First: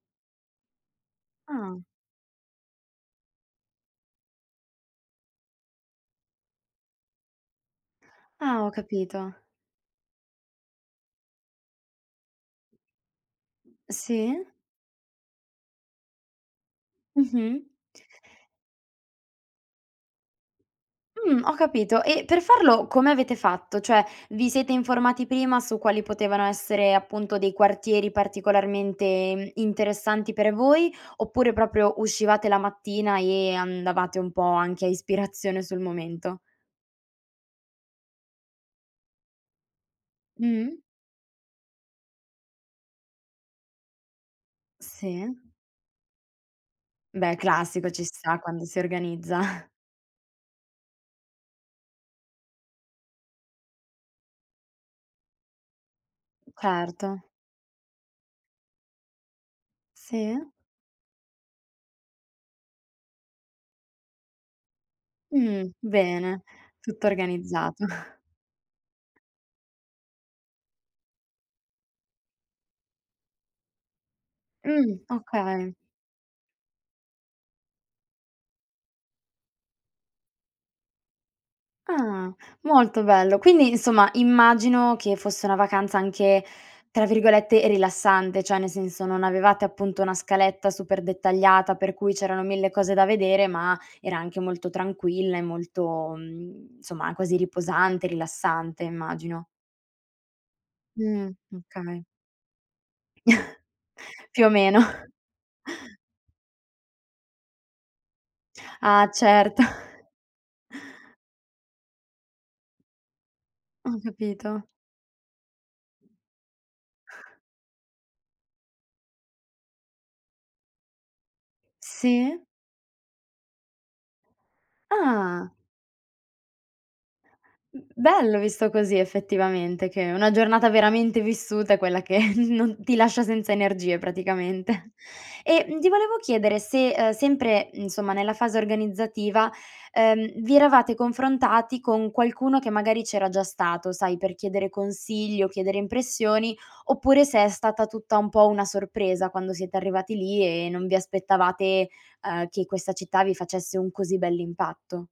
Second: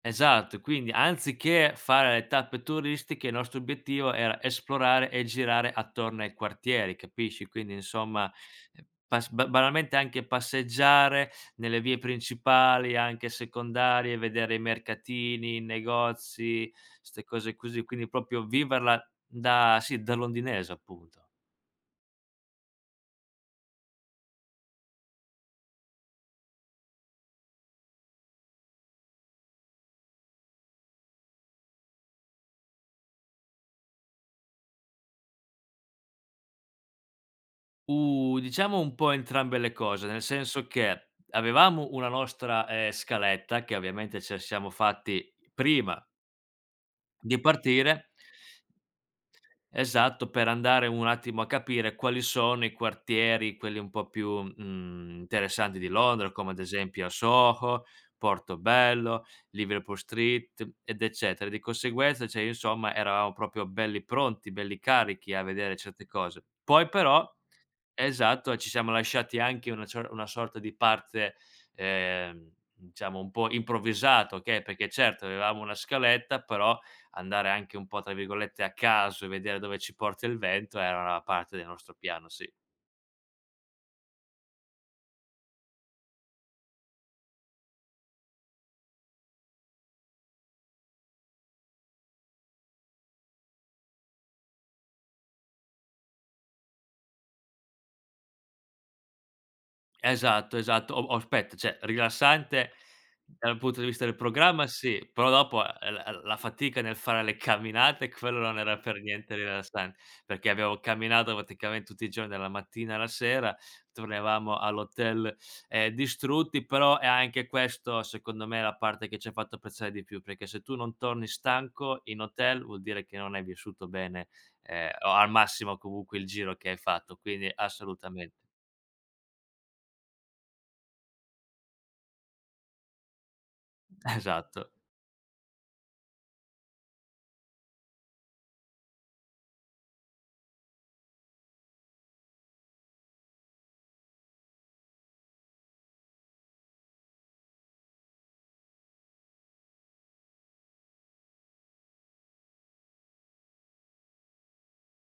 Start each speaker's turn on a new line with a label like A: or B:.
A: Esatto. E quindi, anziché
B: Ah.
A: fare le tappe turistiche, il nostro obiettivo era esplorare e girare attorno ai quartieri, capisci. Quindi insomma
B: Ah, ho
A: pas
B: capito.
A: ba banalmente anche passeggiare nelle vie principali, anche secondarie,
B: Sì.
A: vedere i mercatini, i negozi, ste cose
B: Mh-mh.
A: così, quindi proprio viverla da sì, da londinese appunto.
B: Mh, ho capito. E per farlo come avete fatto? Cioè vi siete informati prima su quali potevano essere appunto dei quartieri particolarmente interessanti per voi, oppure proprio uscivate la mattina e andavate un po' anche a ispirazione sul momento?
A: Uh, diciamo un po' entrambe le cose, nel senso
B: Mh-mh.
A: che avevamo una nostra, ehm, scaletta che ovviamente ce siamo fatti
B: Sì.
A: prima
B: Beh
A: di
B: classico, ci
A: partire
B: sta quando si organizza.
A: esatto, per andare un attimo a capire quali sono i quartieri, quelli un po' più, mhmm, interessanti di Londra, come ad esempio a
B: Certo.
A: Soho, Portobello, Liverpool
B: Sì.
A: street, ed eccetera. Di conseguenza, cioè, insomma, eravamo proprio belli pronti, belli carichi a
B: Mh,
A: vedere certe
B: bene,
A: cose. Poi
B: tutto
A: però,
B: organizzato.
A: esatto, ci siamo lasciati anche una cio una sorta di parte, ehm, diciamo, un po' improvvisato, okay, perché
B: Mh,
A: certo avevamo
B: okay.
A: una scaletta, però andare anche un po' tra virgolette "a caso" e vedere dove ci porta il vento era una parte del nostro piano,
B: Ah,
A: sì.
B: molto bello. Quindi insomma immagino che fosse una vacanza anche tra virgolette "rilassante", cioè nel senso non avevate appunto una scaletta super dettagliata per cui c'erano mille cose da vedere, ma era anche molto tranquilla e molto, mhmm, insomma, quasi riposante, rilassante immagino.
A: Esatto, esatto. O o
B: Mh,
A: aspetta, cioè
B: okay.
A: rilassante dal punto di vista del
B: Più o
A: programma
B: meno.
A: sì, però dopo, ehm, l la fatica nel fare le camminate quello non era per
B: Ah,
A: niente
B: certo.
A: rilassan perché abbiamo camminato praticamente tutti i giorni dalla mattina alla sera,
B: Ho
A: tornavamo
B: capito.
A: all'hotel, ehm, distrutti, però è anche questo secondo me la parte che ce fatto apprezzare di più, perché se tu non torni stanco in
B: Sì.
A: hotel vuol dire che non hai vissuto bene, ehm, o al
B: Ah.
A: massimo comunque il giro che hai fatto. Quindi
B: M
A: assolutamen
B: bello visto così effettivamente, che una giornata veramente vissuta è quella che non ti lascia senza energie
A: Esatto.
B: praticamente. E, mhmm, ti volevo chiedere se, uhm, sempre insomma nella fase organizzativa, ehm, vi eravate confrontati con qualcuno che magari c'era già stato sai, per chiedere consigli o chiedere impressioni, oppure se è stata tutta un po' una sorpresa quando siete arrivati lì e non vi aspettavate, ehm, che questa città vi facesse un così bell'impatto.